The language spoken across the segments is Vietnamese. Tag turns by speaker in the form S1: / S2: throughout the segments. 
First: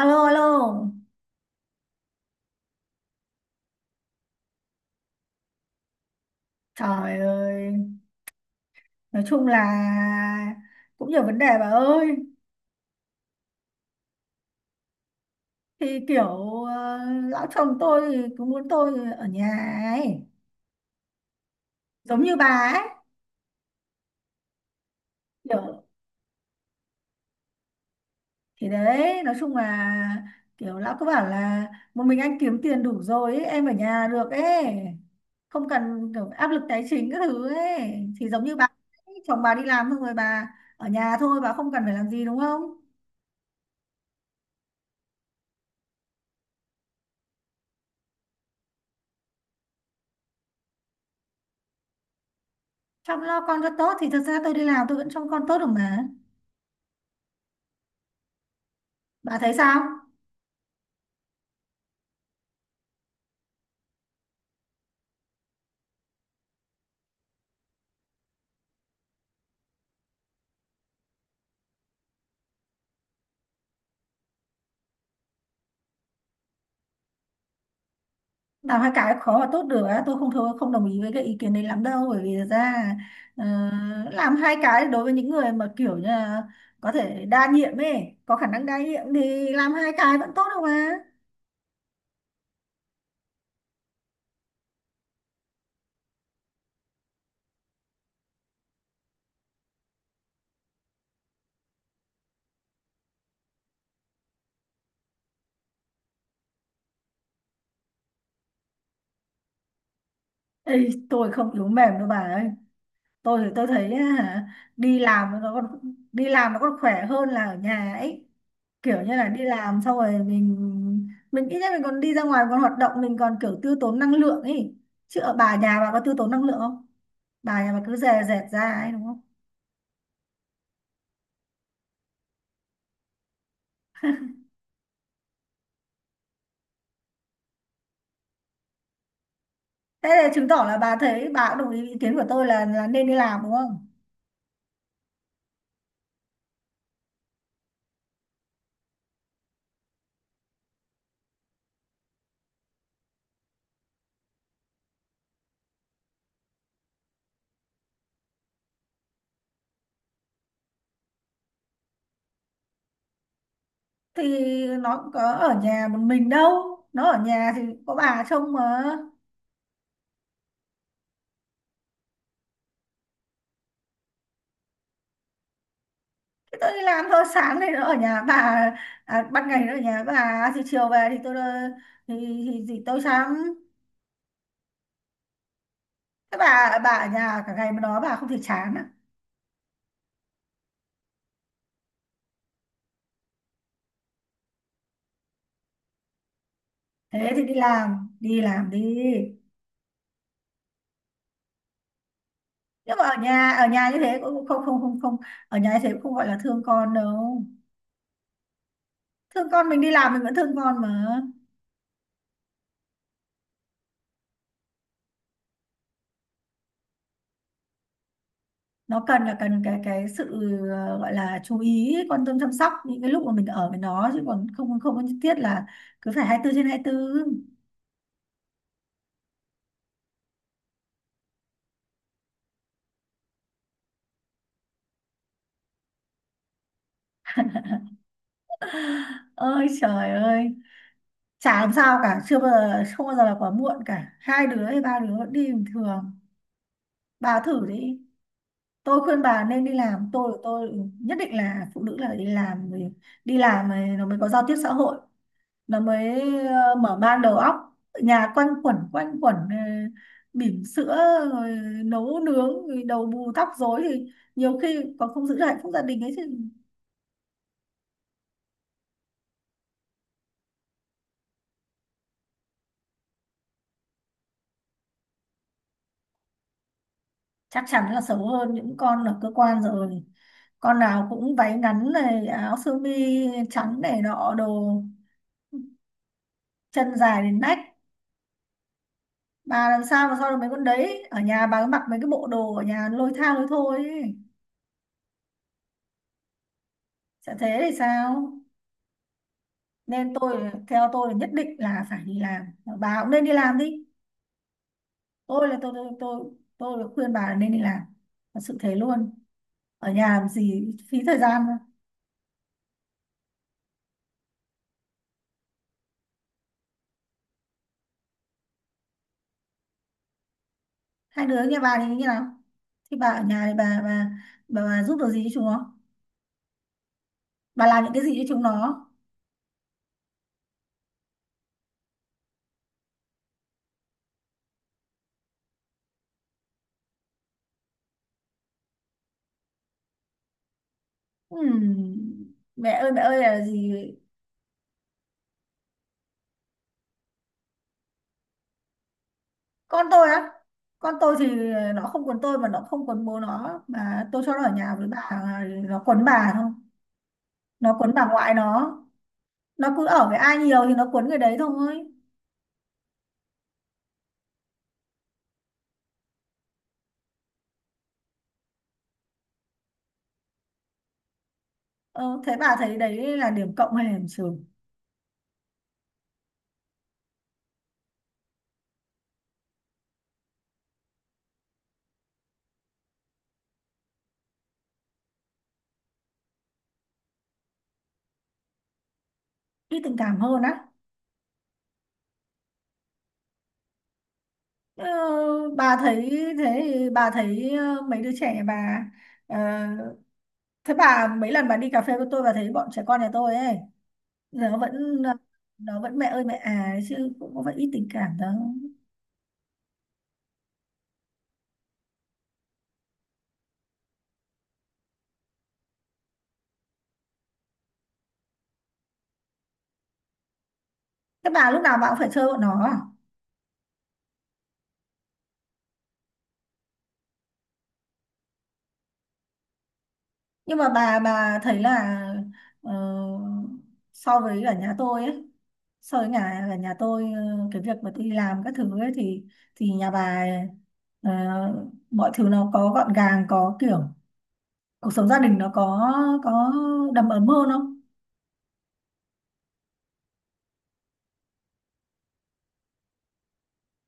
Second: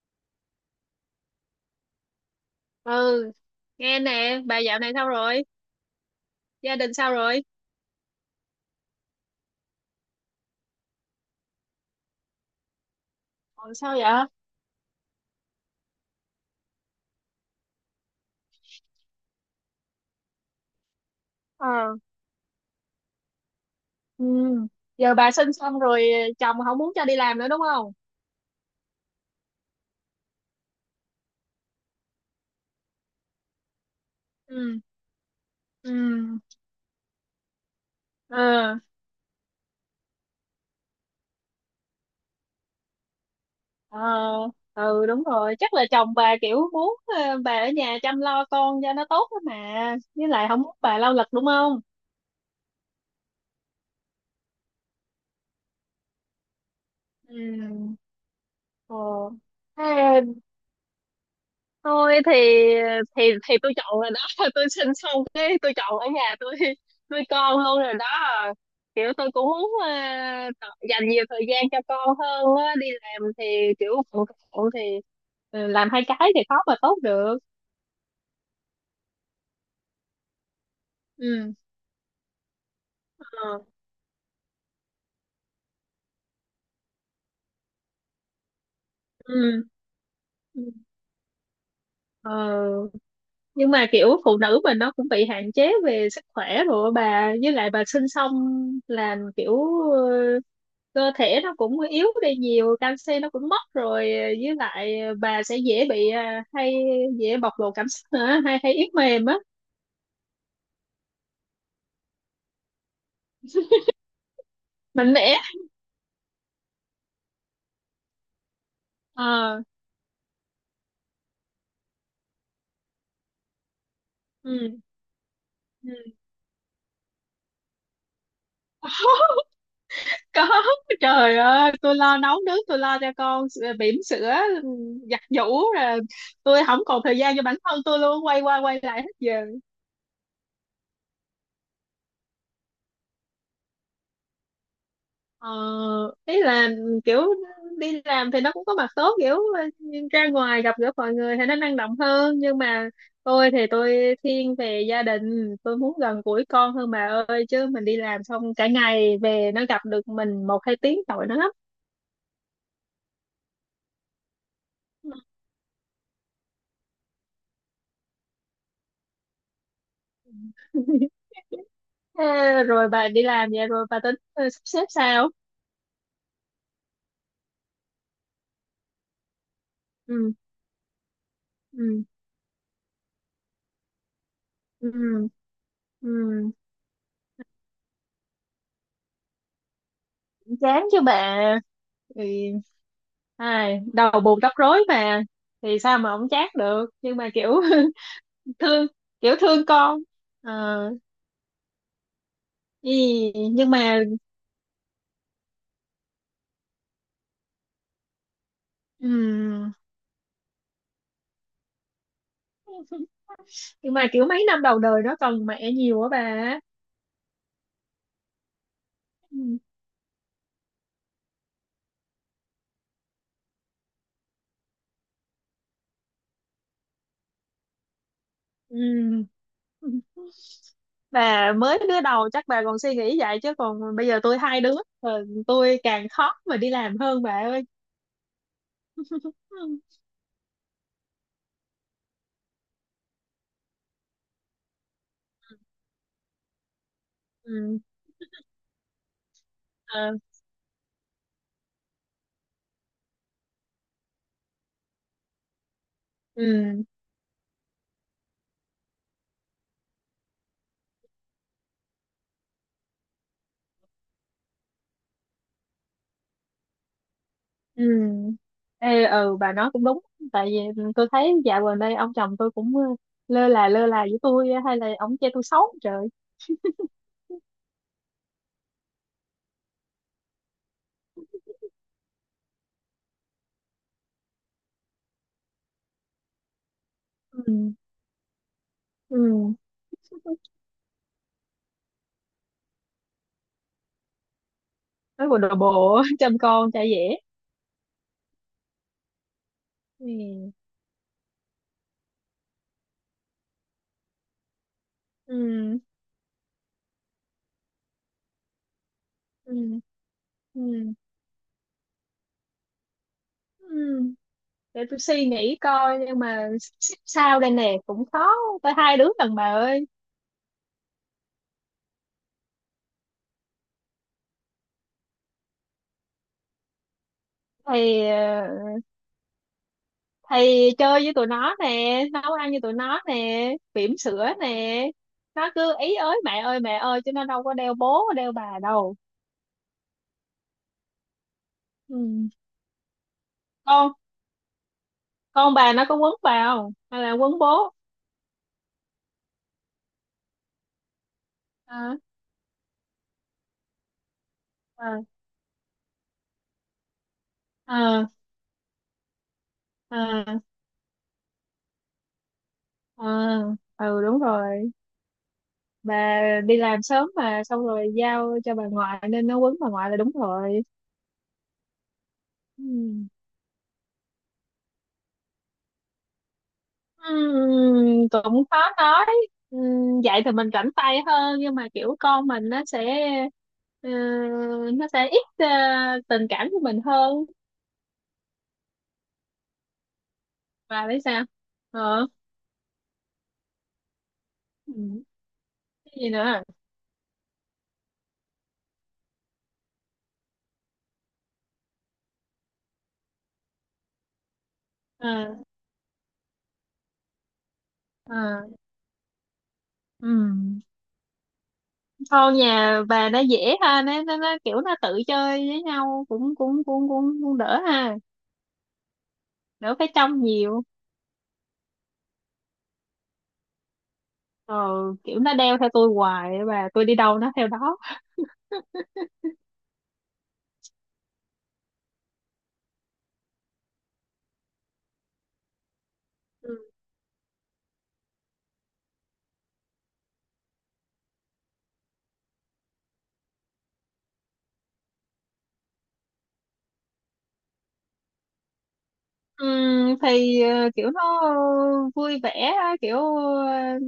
S1: Alo, alo.
S2: Ừ. Nghe nè, bà dạo này sao rồi? Gia đình sao
S1: Trời
S2: rồi?
S1: ơi, nói chung là cũng nhiều vấn đề bà ơi.
S2: Còn sao vậy?
S1: Thì kiểu ờ, lão chồng tôi thì cứ muốn tôi ở nhà ấy,
S2: Ờ.
S1: giống như bà ấy.
S2: Ừ. Giờ bà sinh xong
S1: Kiểu
S2: rồi, chồng không muốn cho đi làm nữa đúng không?
S1: thì đấy, nói chung là kiểu lão cứ bảo là một mình anh kiếm tiền đủ rồi ấy, em ở nhà được ấy,
S2: Ừ.
S1: không
S2: Ừ.
S1: cần kiểu áp lực tài chính các thứ ấy. Thì giống như bà
S2: Ờ.
S1: ấy, chồng bà đi làm xong rồi bà ở nhà thôi, bà không cần phải làm gì đúng không?
S2: Ờ. Ừ, đúng rồi, chắc là chồng bà kiểu muốn bà ở nhà chăm lo con cho nó tốt đó mà. Với lại không muốn bà lao lực đúng không?
S1: Chăm lo con cho tốt thì thật ra tôi đi làm tôi vẫn trông con tốt được mà.
S2: Ừ. Ờ.
S1: Bà thấy sao?
S2: Thế tôi thì thì tôi chọn rồi đó. Tôi sinh xong cái tôi chọn ở nhà, tôi nuôi con luôn rồi đó. Kiểu tôi cũng muốn dành nhiều thời gian cho con hơn á. Đi làm thì kiểu bận rộn, thì làm hai cái thì khó mà tốt được.
S1: Làm hai cái khó và tốt được á, tôi không thôi không đồng ý với cái ý kiến
S2: Ừ.
S1: đấy lắm đâu, bởi vì thật ra ờ,
S2: Ờ.
S1: làm hai cái đối với những người mà kiểu như là có thể đa nhiệm ấy, có khả năng đa nhiệm thì
S2: Ừ.
S1: làm hai cái vẫn tốt đâu
S2: Ừ.
S1: mà.
S2: Ờ, nhưng mà kiểu phụ nữ mình nó cũng bị hạn chế về sức khỏe rồi á bà. Với lại bà sinh xong là kiểu cơ thể nó cũng yếu đi nhiều, canxi nó cũng mất rồi, với lại bà sẽ dễ bị hay dễ bộc lộ cảm xúc nữa, hay hay yếu mềm á.
S1: Ê, tôi không yếu mềm đâu bà ơi. Tôi thì tôi thấy á, hả, đi
S2: Mạnh mẽ.
S1: làm nó còn đi làm nó còn khỏe hơn là ở nhà ấy. Kiểu như là đi
S2: Ờ.
S1: làm xong rồi mình ít nhất mình còn đi ra ngoài, còn hoạt động, mình còn kiểu tiêu tốn năng lượng
S2: Ừ.
S1: ấy. Chứ ở bà, nhà
S2: Ừ.
S1: bà có tiêu tốn năng lượng không? Bà nhà bà cứ dè dẹt ra ấy đúng không?
S2: Có, trời ơi, tôi lo nấu nướng, tôi lo cho con, bỉm sữa, giặt giũ, rồi tôi không còn thời gian cho bản thân. Tôi luôn quay qua quay lại hết giờ.
S1: Thế là chứng tỏ là bà thấy bà cũng đồng ý ý kiến của tôi là nên đi làm đúng không?
S2: Ờ, ý là kiểu đi làm thì nó cũng có mặt tốt, kiểu ra ngoài gặp gỡ mọi người thì nó năng động hơn, nhưng mà tôi thì tôi thiên về gia đình, tôi muốn gần gũi con hơn bà ơi, chứ mình đi làm xong cả ngày về nó gặp được mình một hai tiếng tội nó lắm.
S1: Thì nó cũng có ở nhà một mình đâu, nó ở nhà thì có bà trông mà.
S2: Thế rồi bà đi làm vậy rồi bà tính sắp xếp sao?
S1: Thì tôi đi làm thôi, sáng thì nó ở nhà bà, à, ban ngày nó ở nhà
S2: Ừ.
S1: bà thì chiều về thì tôi,
S2: Ừ.
S1: thì thì tôi chán.
S2: Ừ.
S1: Thế
S2: Ừ.
S1: bà ở nhà cả ngày mà nói bà không thể chán à?
S2: Chán chứ bà, thì ai đầu bù tóc rối mà, thì sao mà không chát được, nhưng mà
S1: Thế thì đi
S2: kiểu
S1: làm, đi làm
S2: thương,
S1: đi.
S2: kiểu thương con. Ờ,
S1: Nhưng mà ở
S2: nhưng
S1: nhà như
S2: mà
S1: thế cũng không không không không ở nhà như thế cũng không gọi là thương con đâu. Thương con,
S2: ừm,
S1: mình đi làm mình vẫn thương con mà.
S2: nhưng mà kiểu mấy năm đầu đời nó cần mẹ nhiều á bà.
S1: Nó cần là
S2: Ừm.
S1: cần cái sự gọi là chú ý, quan tâm, chăm sóc những cái lúc mà mình ở với nó, chứ còn không không có nhất thiết là cứ phải 24/24.
S2: Ừm. Bà mới đứa đầu chắc bà còn suy nghĩ vậy, chứ còn bây giờ tôi hai đứa rồi, tôi càng khó mà đi làm hơn bà ơi.
S1: Ơi
S2: Ừm.
S1: trời ơi, chả làm sao cả, chưa bao giờ không bao giờ là quá muộn cả, hai đứa hay ba đứa vẫn đi bình thường. Bà thử
S2: Ừm.
S1: đi, tôi khuyên bà nên đi
S2: Ờ.
S1: làm. Tôi nhất định là phụ nữ là phải đi làm rồi. Đi làm rồi nó mới có giao tiếp xã hội, nó mới
S2: Ừm.
S1: mở mang đầu óc. Nhà quanh quẩn bỉm sữa rồi nấu nướng rồi đầu bù tóc rối thì nhiều khi còn không giữ được hạnh phúc gia đình ấy thì
S2: Ừ. Ê, ừ, bà nói cũng đúng. Tại vì tôi thấy dạo gần đây ông chồng tôi cũng lơ là, lơ là với tôi á, hay là ông chê tôi xấu trời.
S1: chắc chắn là xấu hơn những con ở cơ quan rồi. Con nào cũng váy ngắn này, áo sơ mi trắng này nọ đồ, chân dài đến nách.
S2: Ừ. Ừ,
S1: Bà làm sao mà so được mấy con đấy, ở nhà bà cứ mặc mấy cái bộ đồ ở nhà lôi tha lôi thôi ấy.
S2: nói bộ đồ bộ chăm con chả dễ.
S1: Sẽ thế thì sao? Nên tôi,
S2: Ừ.
S1: theo tôi là nhất định là phải đi làm. Bà cũng nên đi làm đi. Tôi là tôi
S2: Ừ.
S1: tôi tôi tôi khuyên bà là nên đi làm. Thật sự thế luôn.
S2: Ừ.
S1: Ở nhà làm
S2: Ừ.
S1: gì phí thời gian mà.
S2: Ừ. Để tôi suy nghĩ coi, nhưng mà sao đây nè, cũng khó, tới hai đứa lần bà ơi.
S1: Hai đứa nhà bà thì như nào? Thì bà ở nhà thì bà giúp được gì cho chúng nó, bà làm những cái
S2: thì
S1: gì cho chúng
S2: ờ,
S1: nó?
S2: thì chơi với tụi nó nè, nấu ăn với tụi nó nè, bỉm sữa nè, nó cứ ý ới mẹ ơi chứ nó đâu có đeo bố đeo bà đâu. Ừ.
S1: Ừm, mẹ ơi là gì?
S2: con con bà nó có quấn bà không hay là quấn bố?
S1: Con tôi á, con tôi thì nó
S2: À.
S1: không quấn tôi, mà nó không quấn bố nó, mà tôi cho nó ở nhà với
S2: À.
S1: bà nó quấn bà thôi, nó quấn bà
S2: À.
S1: ngoại nó. Nó cứ ở với
S2: À.
S1: ai nhiều thì nó cuốn người đấy thôi.
S2: À. Ừ, đúng rồi, bà đi làm sớm mà, xong rồi giao cho bà ngoại nên nó quấn bà ngoại là đúng rồi.
S1: Ờ, Thế bà thấy
S2: Ừ.
S1: đấy là điểm cộng hay là điểm trừ?
S2: Cũng khó nói. Vậy thì mình rảnh tay hơn, nhưng mà kiểu con mình nó sẽ ờ, nó sẽ ít tình cảm của mình hơn.
S1: Ít tình cảm hơn á?
S2: Và biết sao. Ờ.
S1: ờ,
S2: Ừ.
S1: bà
S2: Cái
S1: thấy,
S2: gì nữa.
S1: thế thì bà thấy mấy đứa trẻ bà, ờ, thế bà, mấy lần bà đi cà phê với tôi bà thấy bọn trẻ con nhà tôi ấy, nó vẫn
S2: Ờ.
S1: nó vẫn mẹ ơi mẹ à ấy, chứ cũng có phải ít tình cảm đâu.
S2: Ờ. Ừm. Thôi nhà bà nó dễ ha, nó kiểu nó tự chơi với nhau, cũng cũng cũng cũng, cũng đỡ ha, đỡ phải trông nhiều.
S1: Thế bà lúc nào bà cũng phải chơi bọn nó à?
S2: ờ Kiểu nó đeo theo tôi hoài, và tôi đi đâu nó theo đó.
S1: Nhưng mà bà thấy là ờ, so với ở nhà tôi ấy so với nhà ở nhà tôi, cái việc mà tôi đi làm các thứ ấy thì nhà bà, ờ, mọi thứ nó có gọn gàng, có kiểu cuộc sống gia đình nó có đầm ấm hơn không?
S2: Thì kiểu nó vui vẻ á, ờ,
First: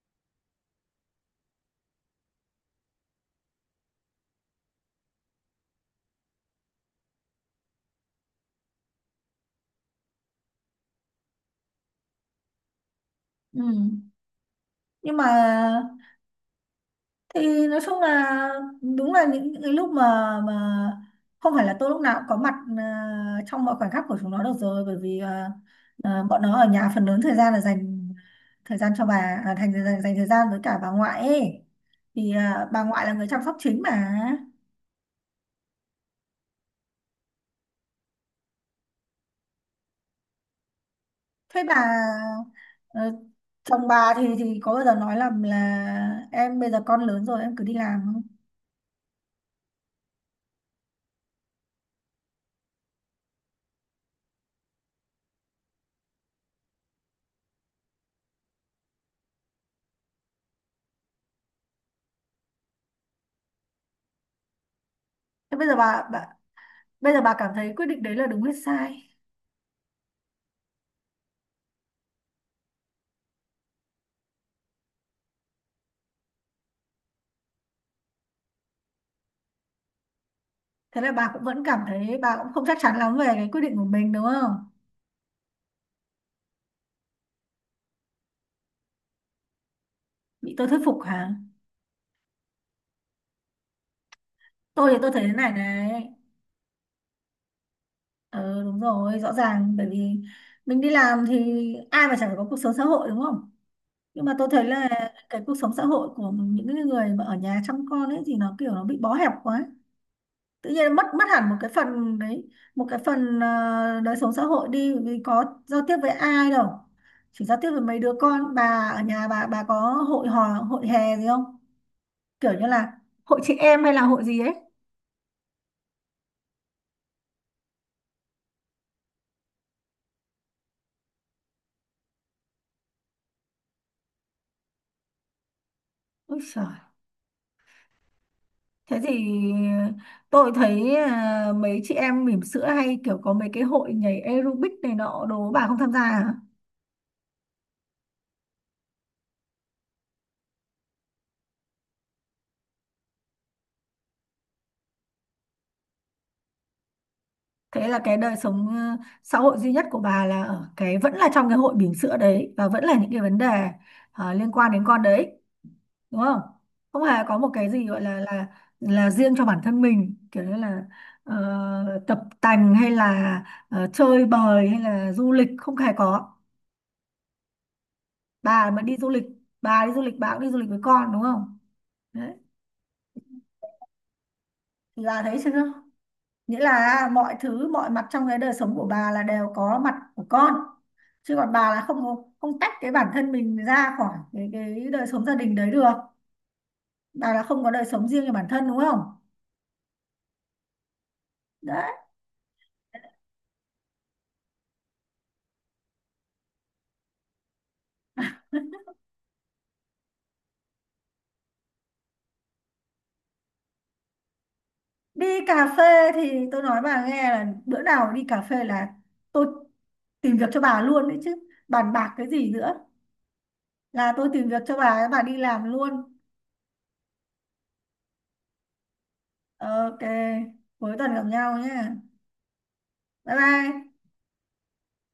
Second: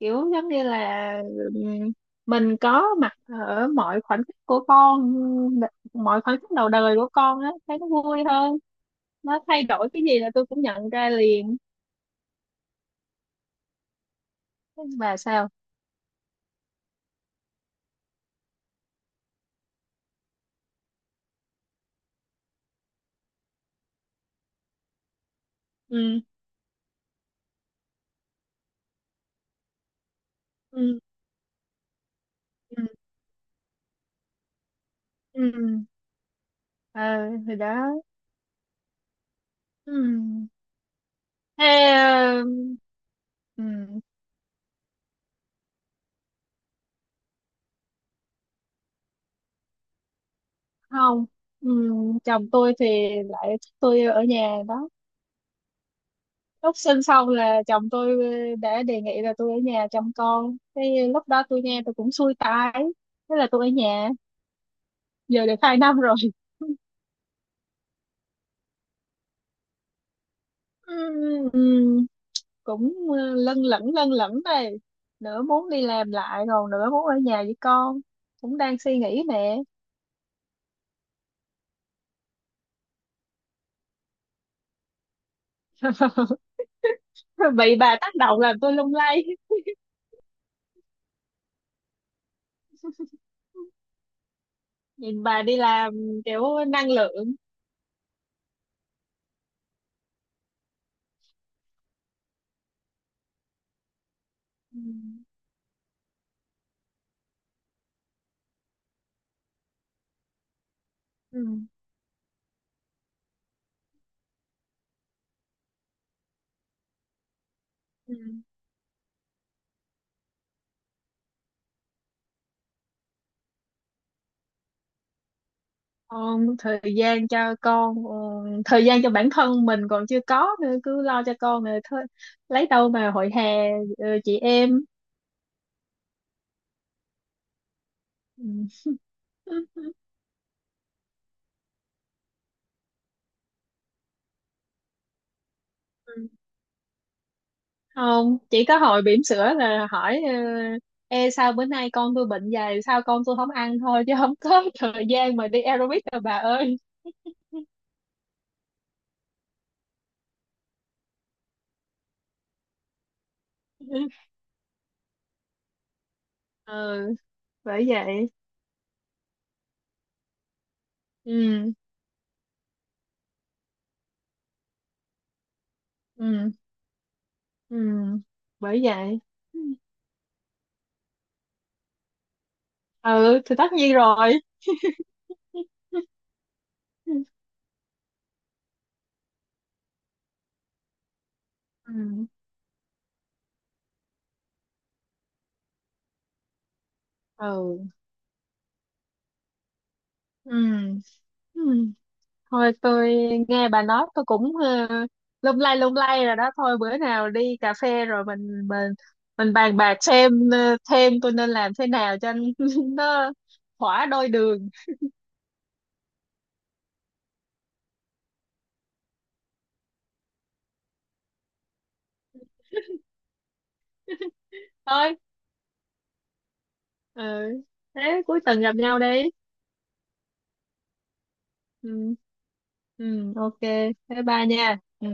S2: kiểu giống như là ừm, mình có mặt ở mọi khoảnh khắc của con, mọi khoảnh khắc đầu đời của con á, thấy nó vui hơn. Nó thay đổi cái gì là tôi cũng nhận ra liền.
S1: Ừ. Nhưng
S2: Và
S1: mà
S2: sao.
S1: thì nói chung là đúng là những cái lúc mà không phải là tôi lúc nào cũng có mặt trong mọi khoảnh khắc của chúng nó được rồi, bởi vì
S2: Ừ.
S1: bọn nó ở nhà phần lớn thời gian là dành thời gian cho bà, à, thành dành thời gian với cả bà
S2: Ừ.
S1: ngoại ấy thì, à,
S2: Ừ.
S1: bà ngoại là người chăm sóc chính mà.
S2: Ừ. Ờ. Thì đó. Ừ.
S1: Thế
S2: Thế.
S1: bà
S2: ờ,
S1: ờ,
S2: ừ.
S1: chồng bà thì có bao giờ nói là em bây giờ con lớn rồi em cứ đi làm không?
S2: Không. Ừ, chồng tôi thì lại thích tôi ở nhà đó. Lúc sinh xong là chồng tôi đã đề nghị là tôi ở nhà chăm con. Thế lúc đó tôi nghe tôi cũng xui tai, thế là tôi ở nhà, giờ được
S1: Thế bây giờ
S2: 2 năm
S1: bà,
S2: rồi.
S1: bà bây giờ bà cảm thấy quyết định đấy là đúng hay sai?
S2: Ừm. Ừm, cũng lân lẫn đây, nửa muốn đi làm lại còn nửa muốn ở nhà với con, cũng đang suy nghĩ nè.
S1: Thế là bà cũng vẫn cảm thấy bà cũng không chắc chắn lắm về cái quyết định của mình đúng không?
S2: Bị bà tác động làm tôi lung lay.
S1: Bị tôi thuyết phục hả? Tôi thì tôi thấy
S2: Nhìn
S1: thế
S2: bà
S1: này
S2: đi làm
S1: này.
S2: kiểu năng lượng.
S1: Ờ đúng rồi, rõ ràng bởi vì mình đi làm thì ai mà chẳng phải có cuộc sống xã hội đúng không? Nhưng mà tôi thấy là
S2: Ừm.
S1: cái cuộc sống xã hội của những cái người mà ở nhà chăm con ấy thì nó kiểu nó bị bó hẹp quá, tự nhiên mất mất hẳn một
S2: Ừm.
S1: cái phần đấy, một cái phần đời sống xã hội đi, vì có giao tiếp với ai đâu, chỉ giao tiếp với mấy đứa
S2: Ừ.
S1: con. Bà ở nhà bà có hội hò hội hè gì không, kiểu như là hội chị em hay là hội gì ấy?
S2: Con thời gian cho con, thời gian cho bản thân mình còn chưa có nữa, cứ lo cho con rồi thôi, lấy đâu mà hội hè, chị em.
S1: Úi giời,
S2: Ừ.
S1: thế thì tôi thấy, à, mấy chị em bỉm sữa hay kiểu có mấy cái hội nhảy aerobic này nọ đồ bà không tham gia
S2: Ừ.
S1: à?
S2: Không, chỉ có hồi bỉm sữa là hỏi Ê, sao bữa nay con tôi bệnh, dày sao con tôi không ăn thôi, chứ không có thời gian mà đi aerobic đâu bà ơi.
S1: Thế là cái đời sống xã hội duy nhất của bà là ở cái vẫn là trong cái hội bỉm sữa đấy, và vẫn là những cái vấn đề liên quan đến con đấy, đúng không? Không
S2: Ừ.
S1: hề có một cái
S2: Bởi
S1: gì gọi là
S2: vậy.
S1: là là riêng cho bản thân mình, kiểu như là
S2: Ừ.
S1: tập tành, hay là chơi bời, hay là du lịch, không hề có.
S2: Ừ. Ừ.
S1: bà
S2: Bởi
S1: mà đi du
S2: vậy.
S1: lịch bà đi du lịch bà cũng đi du lịch với con đúng không? Đấy,
S2: Ừ thì tất nhiên rồi.
S1: thì bà thấy chưa, nghĩa là mọi thứ, mọi mặt trong cái đời sống của bà là đều có mặt của con, chứ còn bà là
S2: Ừ.
S1: không tách cái bản thân mình ra khỏi cái đời sống gia đình đấy được. Bà là không có
S2: Ừ.
S1: đời sống riêng cho bản thân đúng không?
S2: Ừ. Ừ.
S1: Đấy.
S2: Thôi tôi nghe bà nói tôi cũng lung lay rồi đó. Thôi bữa nào đi cà phê rồi mình bàn bạc xem thêm tôi nên làm thế nào cho nó thỏa đôi đường.
S1: Đi cà phê thì tôi nói bà nghe là bữa nào đi cà phê là tôi tìm việc cho bà luôn đấy chứ, bàn bạc cái gì nữa, là tôi tìm việc cho bà
S2: Thôi.
S1: bà đi làm luôn.
S2: Ừ. Thế cuối tuần gặp nhau đi.
S1: Ờ, OK, cuối tuần gặp nhau nhé.
S2: Ừ. Ừ.
S1: Bye
S2: Ok.
S1: bye.
S2: Bye bye nha. Ừ.